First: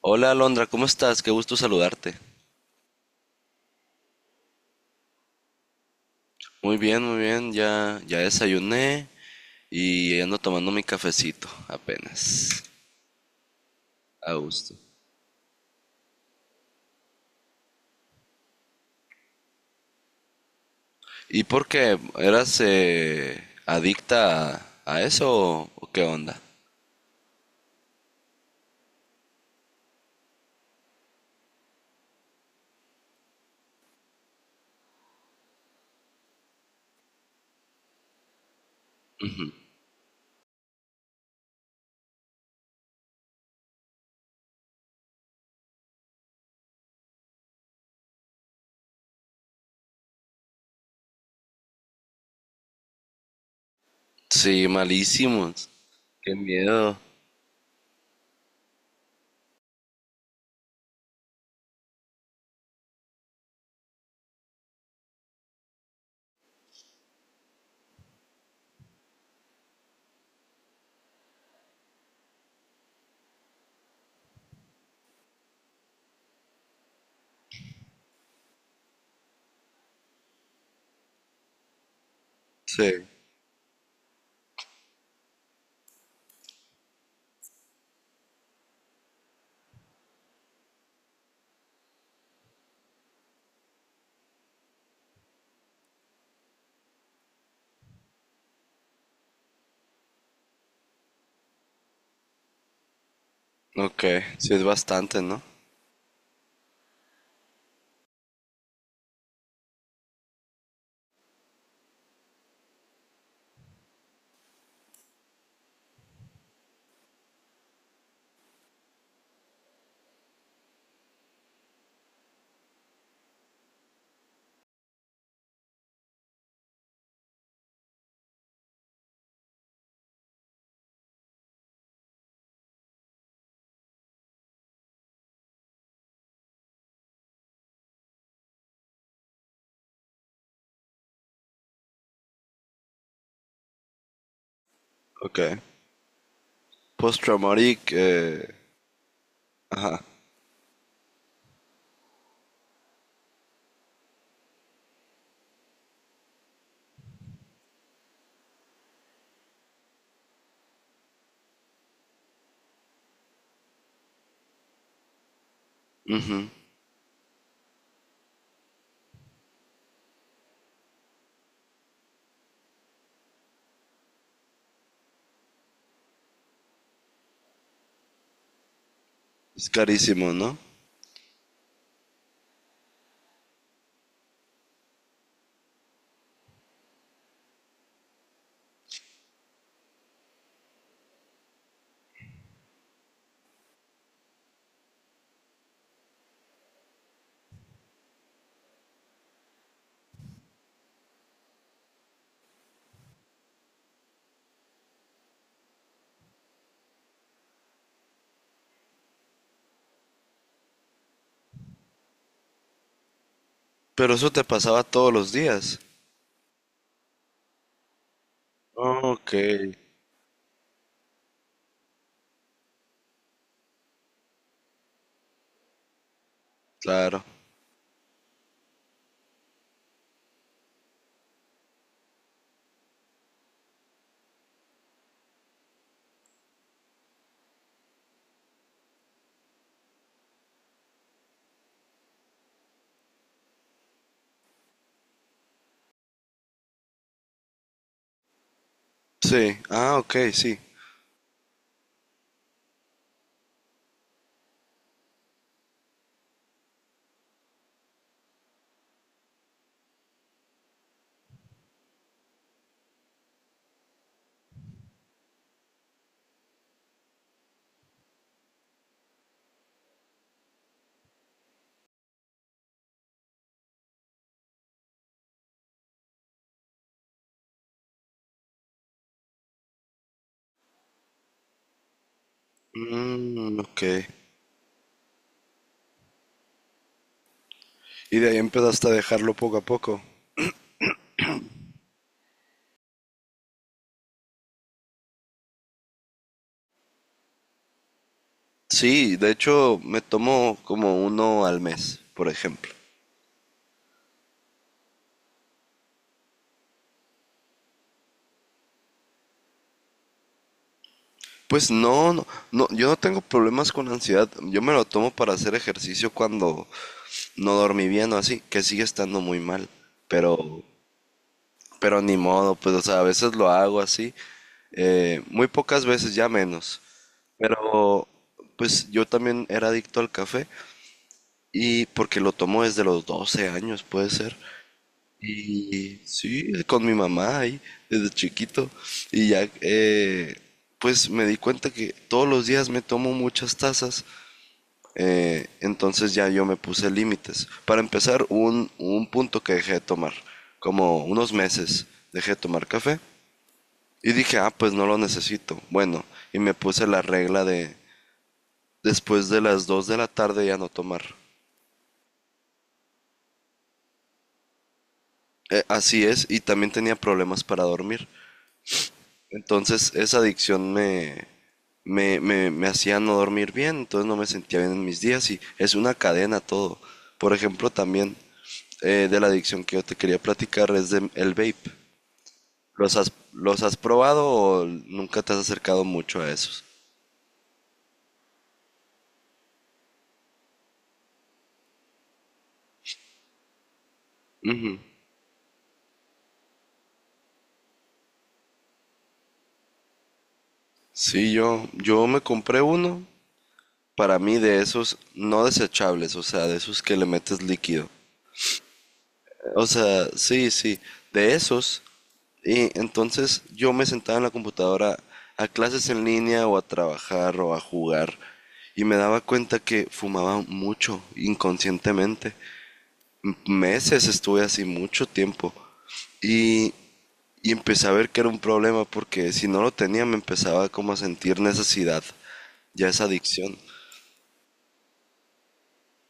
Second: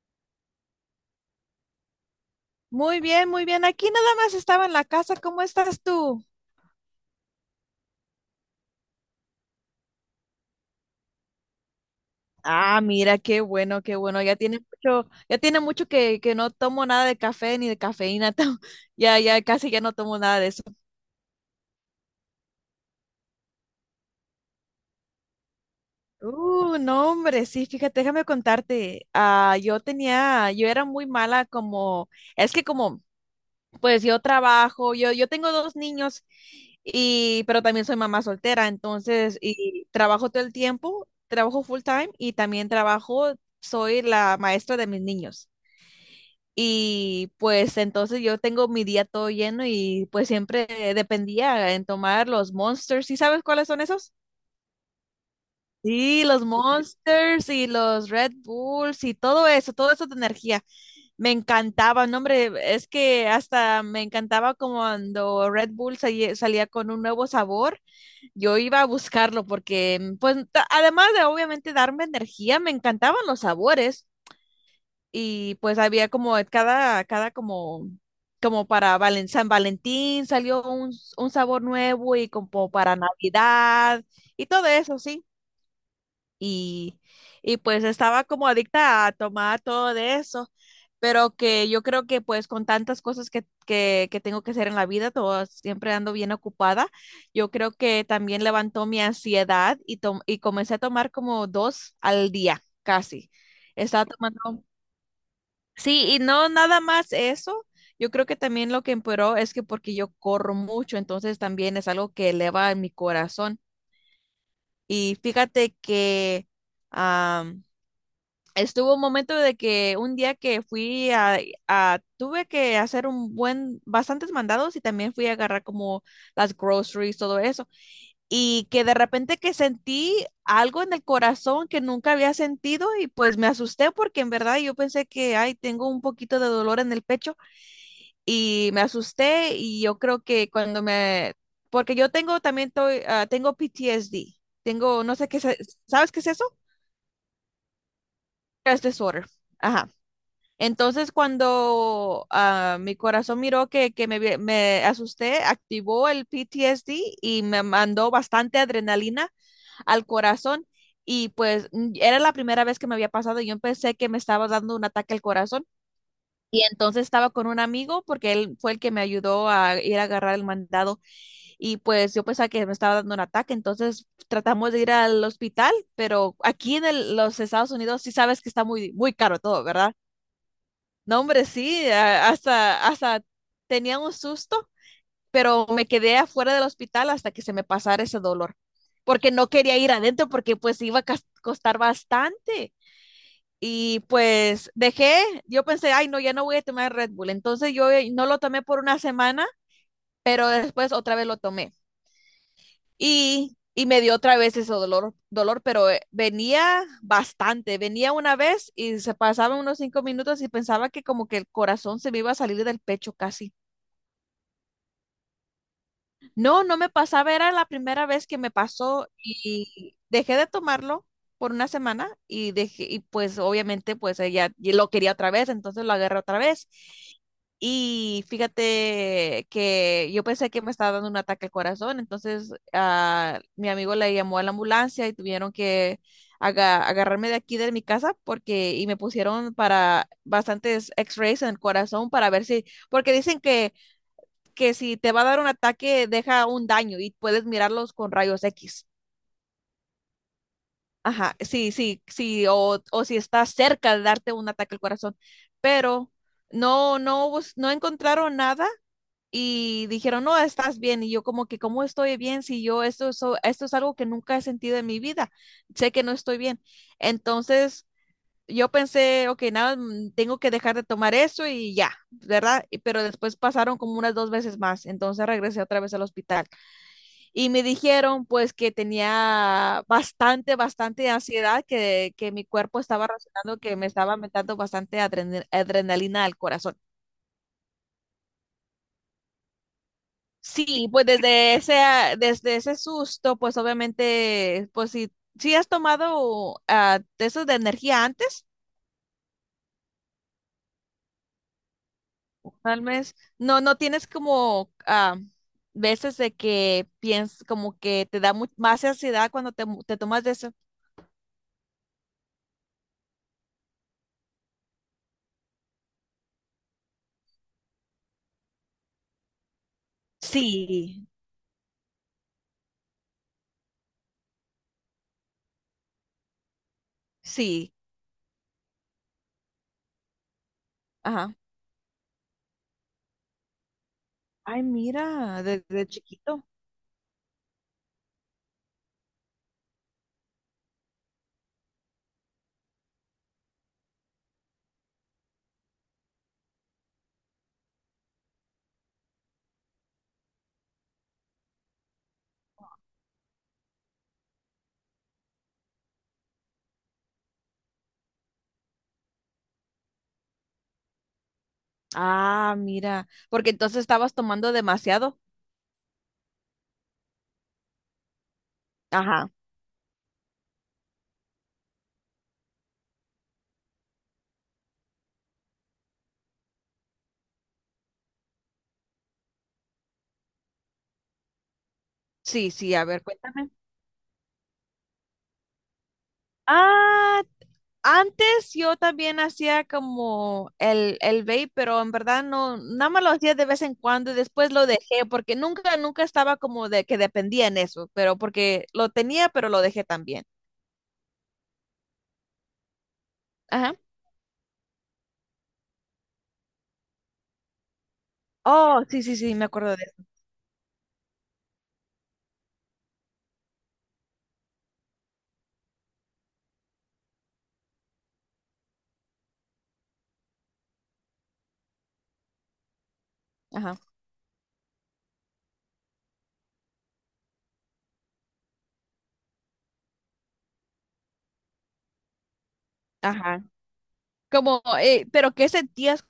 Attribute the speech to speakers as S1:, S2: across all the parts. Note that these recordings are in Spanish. S1: Hola Alondra, ¿cómo estás? Qué gusto saludarte.
S2: Muy bien, muy bien. Aquí nada más estaba en la casa. ¿Cómo estás tú?
S1: Muy bien, ya desayuné y ando tomando mi cafecito apenas.
S2: Ah, mira, qué bueno, qué bueno.
S1: A
S2: Ya tiene
S1: gusto.
S2: mucho, ya tiene mucho que no tomo nada de café ni de cafeína. Ya casi ya no tomo nada de eso.
S1: ¿Y por qué? ¿Eras adicta a eso o qué onda?
S2: No, hombre, sí, fíjate, déjame contarte. Yo era muy mala como, es que como pues yo trabajo, yo tengo dos niños y pero también soy mamá soltera, entonces
S1: Ujú.
S2: y trabajo todo el tiempo, trabajo full time y también trabajo, soy la maestra de mis niños. Y pues entonces yo tengo mi día todo lleno y pues siempre dependía en tomar los Monsters. ¿Sí sabes cuáles son esos?
S1: Sí, malísimos.
S2: Sí,
S1: Qué
S2: los
S1: miedo.
S2: Monsters y los Red Bulls y todo eso de energía. Me encantaba, no, hombre, es que hasta me encantaba como cuando Red Bull salía, con un nuevo sabor, yo iba a buscarlo porque, pues, además de obviamente darme energía, me encantaban los sabores y pues había como cada, como para San Valentín salió un sabor nuevo y como para
S1: Sí.
S2: Navidad y todo eso, sí y, y pues estaba como adicta a tomar todo de eso, pero que yo creo que pues con tantas cosas que, que tengo que hacer en la vida, todo, siempre ando bien ocupada, yo creo que también levantó mi ansiedad y, y comencé a tomar como dos al día, casi.
S1: Ok,
S2: Estaba
S1: sí es
S2: tomando,
S1: bastante, ¿no?
S2: sí, y no nada más eso. Yo creo que también lo que empeoró es que porque yo corro mucho, entonces también es algo que eleva mi corazón. Y fíjate que estuvo un momento de que un día que tuve que hacer un buen, bastantes mandados y también fui a agarrar como las groceries, todo eso. Y que de repente que sentí algo en el corazón que nunca había sentido y pues me asusté porque en verdad yo pensé que, ay, tengo un poquito de dolor en el pecho y me asusté y yo creo que cuando porque yo tengo también, tengo PTSD, tengo, no sé qué,
S1: Ok.
S2: ¿sabes qué es eso?
S1: Post-traumatic,
S2: Stress disorder. Ajá.
S1: ajá.
S2: Entonces, cuando mi corazón miró que, me asusté, activó el PTSD y me mandó bastante adrenalina al corazón. Y pues era la primera vez que me había pasado. Y yo pensé que me estaba dando un ataque al corazón.
S1: Ujú.
S2: Y entonces estaba con un amigo porque él fue el que me ayudó a ir a agarrar el mandado. Y pues yo pensaba que me estaba dando un ataque. Entonces tratamos de ir al hospital, pero aquí en los Estados Unidos sí sabes que está muy, muy caro todo,
S1: Es
S2: ¿verdad?
S1: carísimo, ¿no?
S2: No, hombre, sí, hasta tenía un susto, pero me quedé afuera del hospital hasta que se me pasara ese dolor, porque no quería ir adentro porque pues iba a costar bastante. Y pues dejé, yo pensé, ay, no, ya no voy a tomar Red Bull. Entonces yo no lo tomé por una semana, pero después otra vez lo tomé. Y me dio otra vez ese dolor, pero venía bastante. Venía una vez y se pasaban unos cinco minutos y pensaba que como que el corazón se me iba a salir del pecho casi.
S1: Pero eso te pasaba todos los días.
S2: No, no me pasaba, era la primera vez que me pasó
S1: Ok.
S2: y dejé de tomarlo por una semana y dejé, y pues obviamente pues ella y lo quería otra vez, entonces lo agarré otra vez.
S1: Claro.
S2: Y fíjate que yo pensé que me estaba dando un ataque al corazón, entonces mi amigo le llamó a la ambulancia y tuvieron que agarrarme de aquí de mi casa porque y me pusieron para bastantes X-rays en el corazón para ver si, porque dicen que si te va a dar un ataque, deja un daño y puedes mirarlos con rayos X.
S1: Sí. Ah, ok, sí.
S2: Ajá, sí, sí, sí, o si está cerca de darte un ataque al corazón. Pero no, no encontraron nada y dijeron, no, estás bien. Y yo como que, ¿cómo estoy bien si yo esto es algo que nunca he sentido en mi vida? Sé que no estoy bien. Entonces yo pensé, ok, nada, tengo que dejar de tomar eso y ya, ¿verdad? Pero después pasaron como unas dos veces más. Entonces regresé otra vez al hospital. Y me dijeron pues que tenía bastante ansiedad, que mi cuerpo estaba
S1: Mm,
S2: reaccionando, que
S1: ok.
S2: me estaba metiendo bastante adrenalina al corazón.
S1: Y de ahí empezaste a dejarlo poco a poco.
S2: Sí, pues desde ese, desde ese susto, pues obviamente, pues si, si has tomado de esos de energía antes,
S1: Sí, de hecho me tomo como uno al mes, por ejemplo.
S2: tal vez, no, no tienes como veces de que piensas, como que te da más ansiedad cuando te, te tomas de eso.
S1: Pues no, no, no, yo no tengo problemas con ansiedad. Yo me lo tomo para hacer ejercicio cuando no dormí bien o así, que sigue estando muy mal. Pero,
S2: Sí,
S1: pero ni modo, pues, o sea, a veces lo hago así. Muy pocas veces, ya menos.
S2: sí,
S1: Pero, pues yo también era adicto al café.
S2: ajá.
S1: Y porque lo tomo desde los 12 años, puede ser.
S2: Ay, mira, desde
S1: Y
S2: chiquito.
S1: sí, con mi mamá ahí, desde chiquito. Y ya, pues me di cuenta que todos los días me tomo muchas tazas. Entonces ya yo me puse límites. Para empezar, un punto que dejé de tomar, como unos meses dejé de tomar café. Y dije, ah, pues no lo necesito. Bueno, y me puse la regla de después de las 2 de la tarde ya no tomar.
S2: Ah, mira, porque entonces estabas tomando demasiado.
S1: Así es, y también tenía problemas para dormir.
S2: Ajá.
S1: Entonces esa adicción me hacía no dormir bien, entonces no me sentía bien en mis días y es una cadena todo. Por ejemplo, también de la adicción que yo te quería platicar es de el vape.
S2: Sí, sí, a
S1: ¿Los
S2: ver,
S1: has,
S2: cuéntame.
S1: los has probado o nunca te has acercado mucho a esos?
S2: Ah, antes yo también hacía como el vape, pero en verdad no, nada más lo hacía de vez en cuando y después lo
S1: Ujú.
S2: dejé porque nunca estaba como de que dependía en eso, pero porque lo tenía, pero lo dejé también.
S1: Sí, yo me compré uno
S2: Ajá.
S1: para mí de esos no desechables, o sea, de esos que le metes líquido.
S2: Oh, sí, sí, sí, me
S1: O
S2: acuerdo de
S1: sea,
S2: eso.
S1: sí, sí, de esos. Y entonces yo me sentaba en la computadora a clases en línea o a trabajar o a jugar y me daba cuenta que fumaba mucho inconscientemente.
S2: Ajá,
S1: Meses estuve así mucho tiempo y, y empecé a ver que era un problema porque si no lo tenía me empezaba como a sentir necesidad, ya esa
S2: ajá.
S1: adicción,
S2: Como, pero ¿qué sentías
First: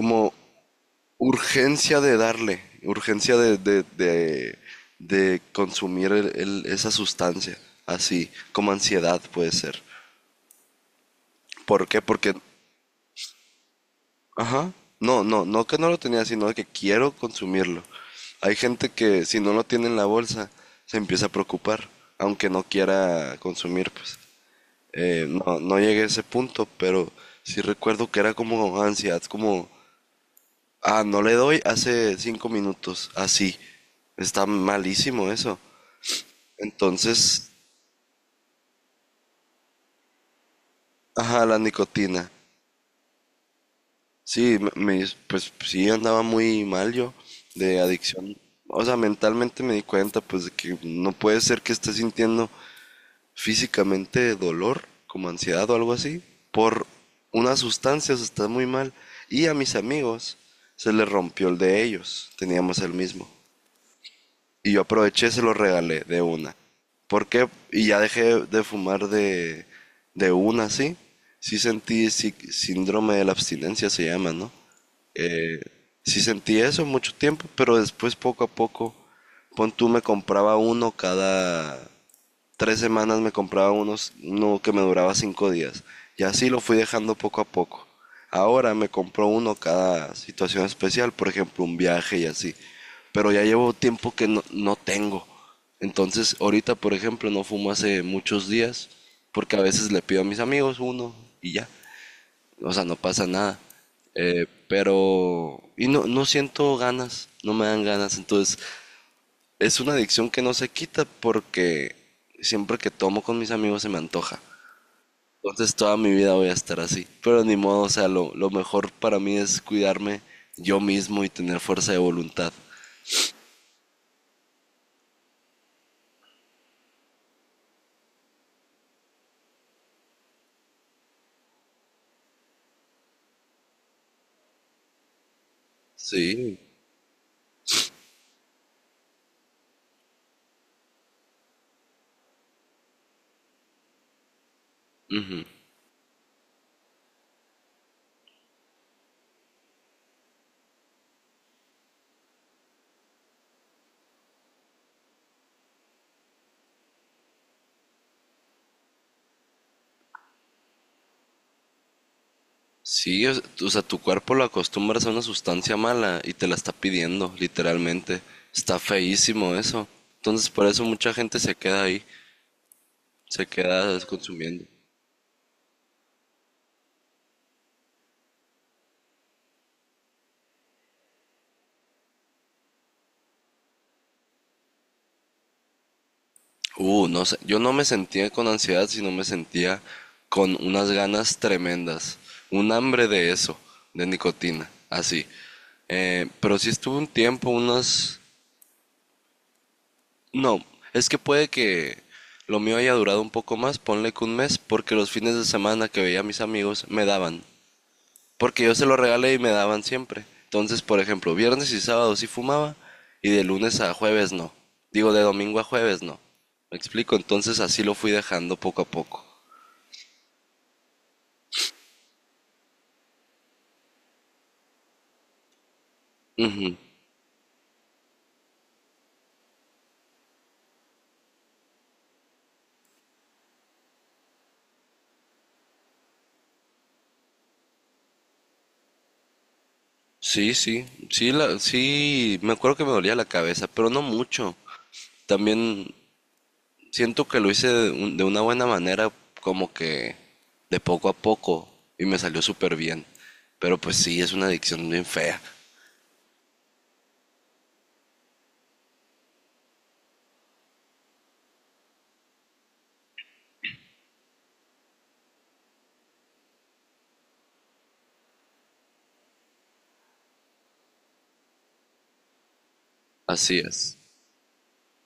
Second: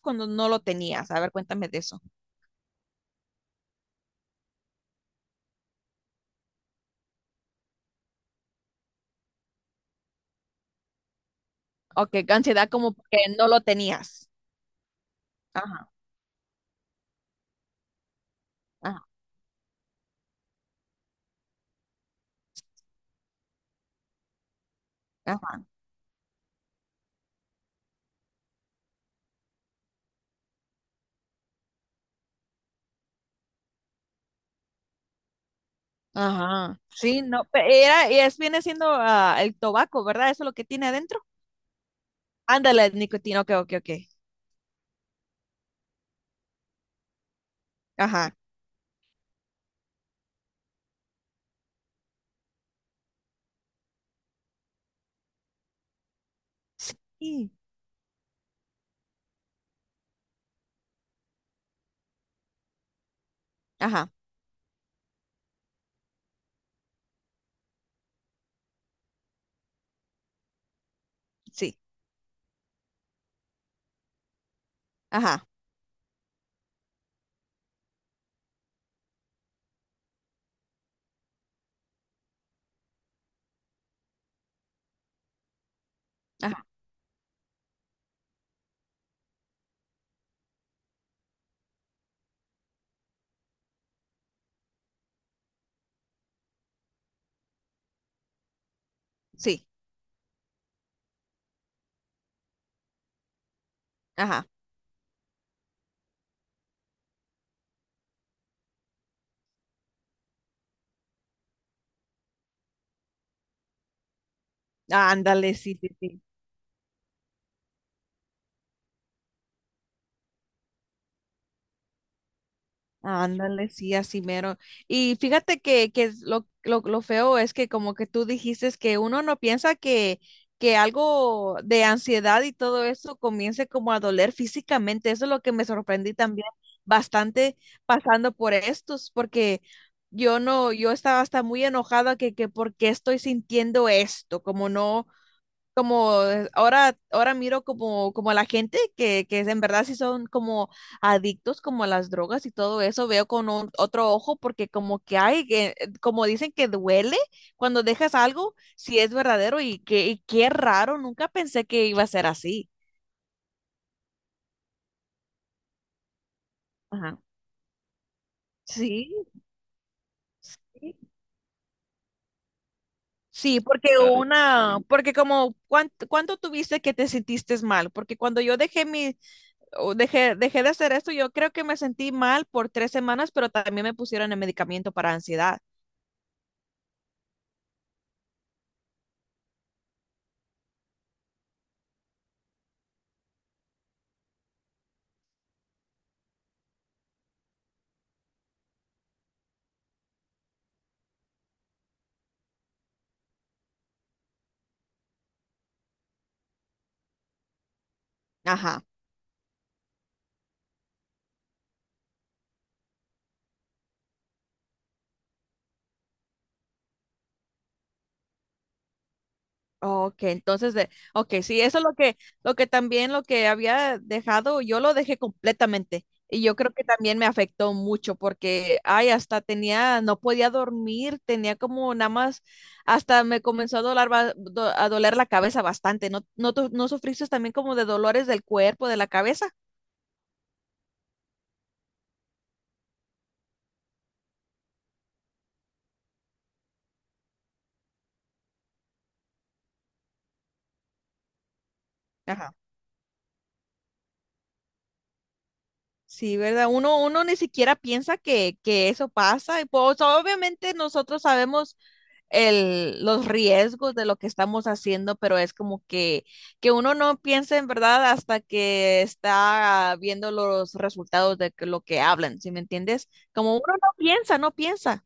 S2: cuando no lo tenías? A ver, cuéntame de
S1: urgencia
S2: eso.
S1: de darle, urgencia de consumir esa sustancia, así como ansiedad puede ser. ¿Por qué?
S2: Ok,
S1: Porque,
S2: ansiedad como que no lo tenías.
S1: ajá, no que no
S2: Ajá,
S1: lo tenía, sino que quiero consumirlo. Hay gente
S2: ajá,
S1: que si no lo tiene en la bolsa, se empieza a preocupar, aunque no quiera consumir, pues. No,
S2: ajá,
S1: no llegué a ese punto, pero sí recuerdo que era como ansiedad, como, ah, no le doy hace 5 minutos, así. Está malísimo eso.
S2: ajá. Sí, no,
S1: Entonces,
S2: era, y es, viene siendo el tabaco, ¿verdad? Eso es lo que tiene adentro.
S1: ajá, la nicotina.
S2: Ándale, nicotina, ok, ok, ok.
S1: Sí, pues sí andaba muy mal yo de
S2: Ajá,
S1: adicción. O sea, mentalmente me di cuenta pues de que no puede ser que esté sintiendo físicamente dolor, como ansiedad o algo así, por
S2: sí,
S1: unas sustancias, está muy mal. Y a mis amigos se les rompió el de ellos, teníamos el mismo.
S2: ajá,
S1: Y yo aproveché y se los regalé de una. ¿Por qué? Y ya dejé de fumar de una, ¿sí? Sí
S2: sí,
S1: sentí síndrome de la abstinencia, se llama, ¿no?
S2: ajá,
S1: Eh, sí sentí eso mucho tiempo, pero después poco a poco, pon tú me compraba uno cada 3 semanas me compraba unos, uno que me duraba 5 días. Y así lo
S2: ajá,
S1: fui dejando poco a poco. Ahora me compro uno cada situación especial, por ejemplo, un viaje y así. Pero ya llevo tiempo que no, no tengo. Entonces, ahorita, por ejemplo, no fumo hace muchos días, porque a
S2: sí,
S1: veces le pido a mis amigos uno y ya. O sea, no pasa nada.
S2: ajá.
S1: Y no, no siento ganas, no me dan ganas. Entonces, es una adicción que no se quita porque siempre que tomo con mis amigos se me antoja.
S2: Ándale,
S1: Entonces
S2: sí, sí,
S1: toda mi
S2: sí.
S1: vida voy a estar así. Pero ni modo, o sea, lo mejor para mí es cuidarme yo mismo y tener fuerza de voluntad.
S2: Ándale, sí, así mero. Y fíjate que es lo feo es que como que tú dijiste es que uno no piensa que algo de ansiedad y todo eso comience como a doler físicamente. Eso es lo que me sorprendí también
S1: Sí.
S2: bastante pasando por estos, porque yo no, yo estaba hasta muy enojada que por qué estoy sintiendo esto, como no
S1: Ujú.
S2: como ahora miro como, como a la gente que en verdad sí son como adictos como a las drogas y todo eso, veo con otro ojo porque como que hay, como dicen que duele cuando dejas algo, si es verdadero y que y qué raro, nunca pensé que iba a ser así.
S1: Sí, o sea, o sea, tu cuerpo lo acostumbras a una sustancia mala y te la está
S2: Ajá.
S1: pidiendo, literalmente. Está
S2: Sí,
S1: feísimo eso. Entonces por eso
S2: sí.
S1: mucha gente se queda ahí, se
S2: Sí, porque
S1: queda
S2: ay,
S1: consumiendo.
S2: una, porque como, ¿cuánto tuviste que te sentiste mal? Porque cuando yo dejé mi, dejé de hacer esto. Yo creo que me sentí mal por tres semanas, pero también me pusieron el medicamento para ansiedad.
S1: No sé, yo no me sentía con ansiedad, sino me sentía con unas ganas tremendas, un hambre de eso, de nicotina, así. Pero sí estuve un tiempo, unas... No, es que puede que lo mío haya durado un poco más, ponle que un mes, porque los fines de semana que veía a mis amigos me daban, porque yo
S2: Ajá.
S1: se lo regalé y me daban siempre. Entonces, por ejemplo, viernes y sábado sí fumaba y de lunes a jueves no. Digo, de domingo a jueves no. ¿Me explico? Entonces así lo fui dejando poco a poco.
S2: Ok, entonces de, ok, sí, eso es lo que también lo que había dejado, yo lo dejé completamente. Y yo creo
S1: Ujú.
S2: que también me afectó mucho porque, ay, hasta tenía, no podía dormir, tenía como nada más, hasta me comenzó a doler, a doler la cabeza bastante. ¿No, no, no sufriste también como de dolores del cuerpo, de la cabeza?
S1: Sí, sí, sí, la, sí, me acuerdo que me dolía la cabeza, pero no mucho. También siento que lo hice de, de una buena manera, como que de poco a poco, y me salió
S2: Ajá.
S1: súper bien. Pero pues sí, es una adicción bien fea.
S2: Sí, ¿verdad? Uno ni siquiera piensa que eso pasa. Y pues obviamente nosotros sabemos los riesgos de lo que estamos haciendo, pero es como que uno no piensa en verdad hasta que está viendo los resultados de lo que hablan, ¿sí me entiendes? Como
S1: Así
S2: uno no
S1: es.
S2: piensa, no piensa,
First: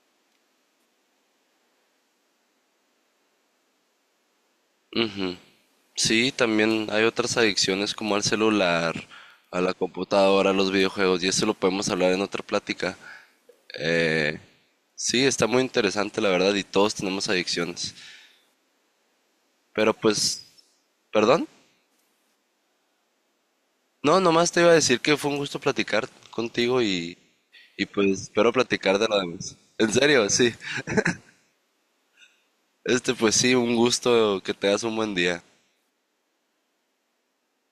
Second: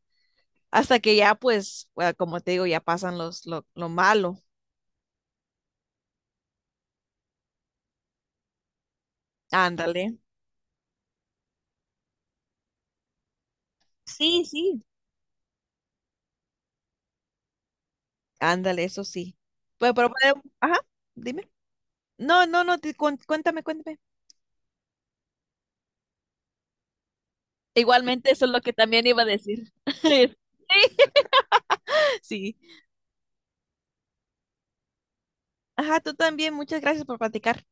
S2: hasta que ya pues, bueno, como te digo, ya pasan los, lo malo.
S1: Ujú. Sí, también hay otras adicciones como al celular, a la
S2: Ándale.
S1: computadora, a los videojuegos, y eso lo podemos hablar en otra plática. Eh,
S2: Sí, sí.
S1: sí, está muy interesante la verdad, y todos tenemos adicciones.
S2: Ándale, eso sí. Pues,
S1: Pero
S2: pero,
S1: pues,
S2: ajá,
S1: ¿perdón?
S2: dime. No, no, no, cuéntame, cuéntame.
S1: No, nomás te iba a decir que fue un gusto platicar contigo y pues
S2: Igualmente, eso es
S1: espero
S2: lo que
S1: platicar
S2: también
S1: de lo
S2: iba a
S1: demás.
S2: decir.
S1: En serio,
S2: Sí,
S1: sí.
S2: sí.
S1: Este, pues sí, un gusto, que te das un buen día.
S2: Ajá, tú también, muchas gracias por platicar.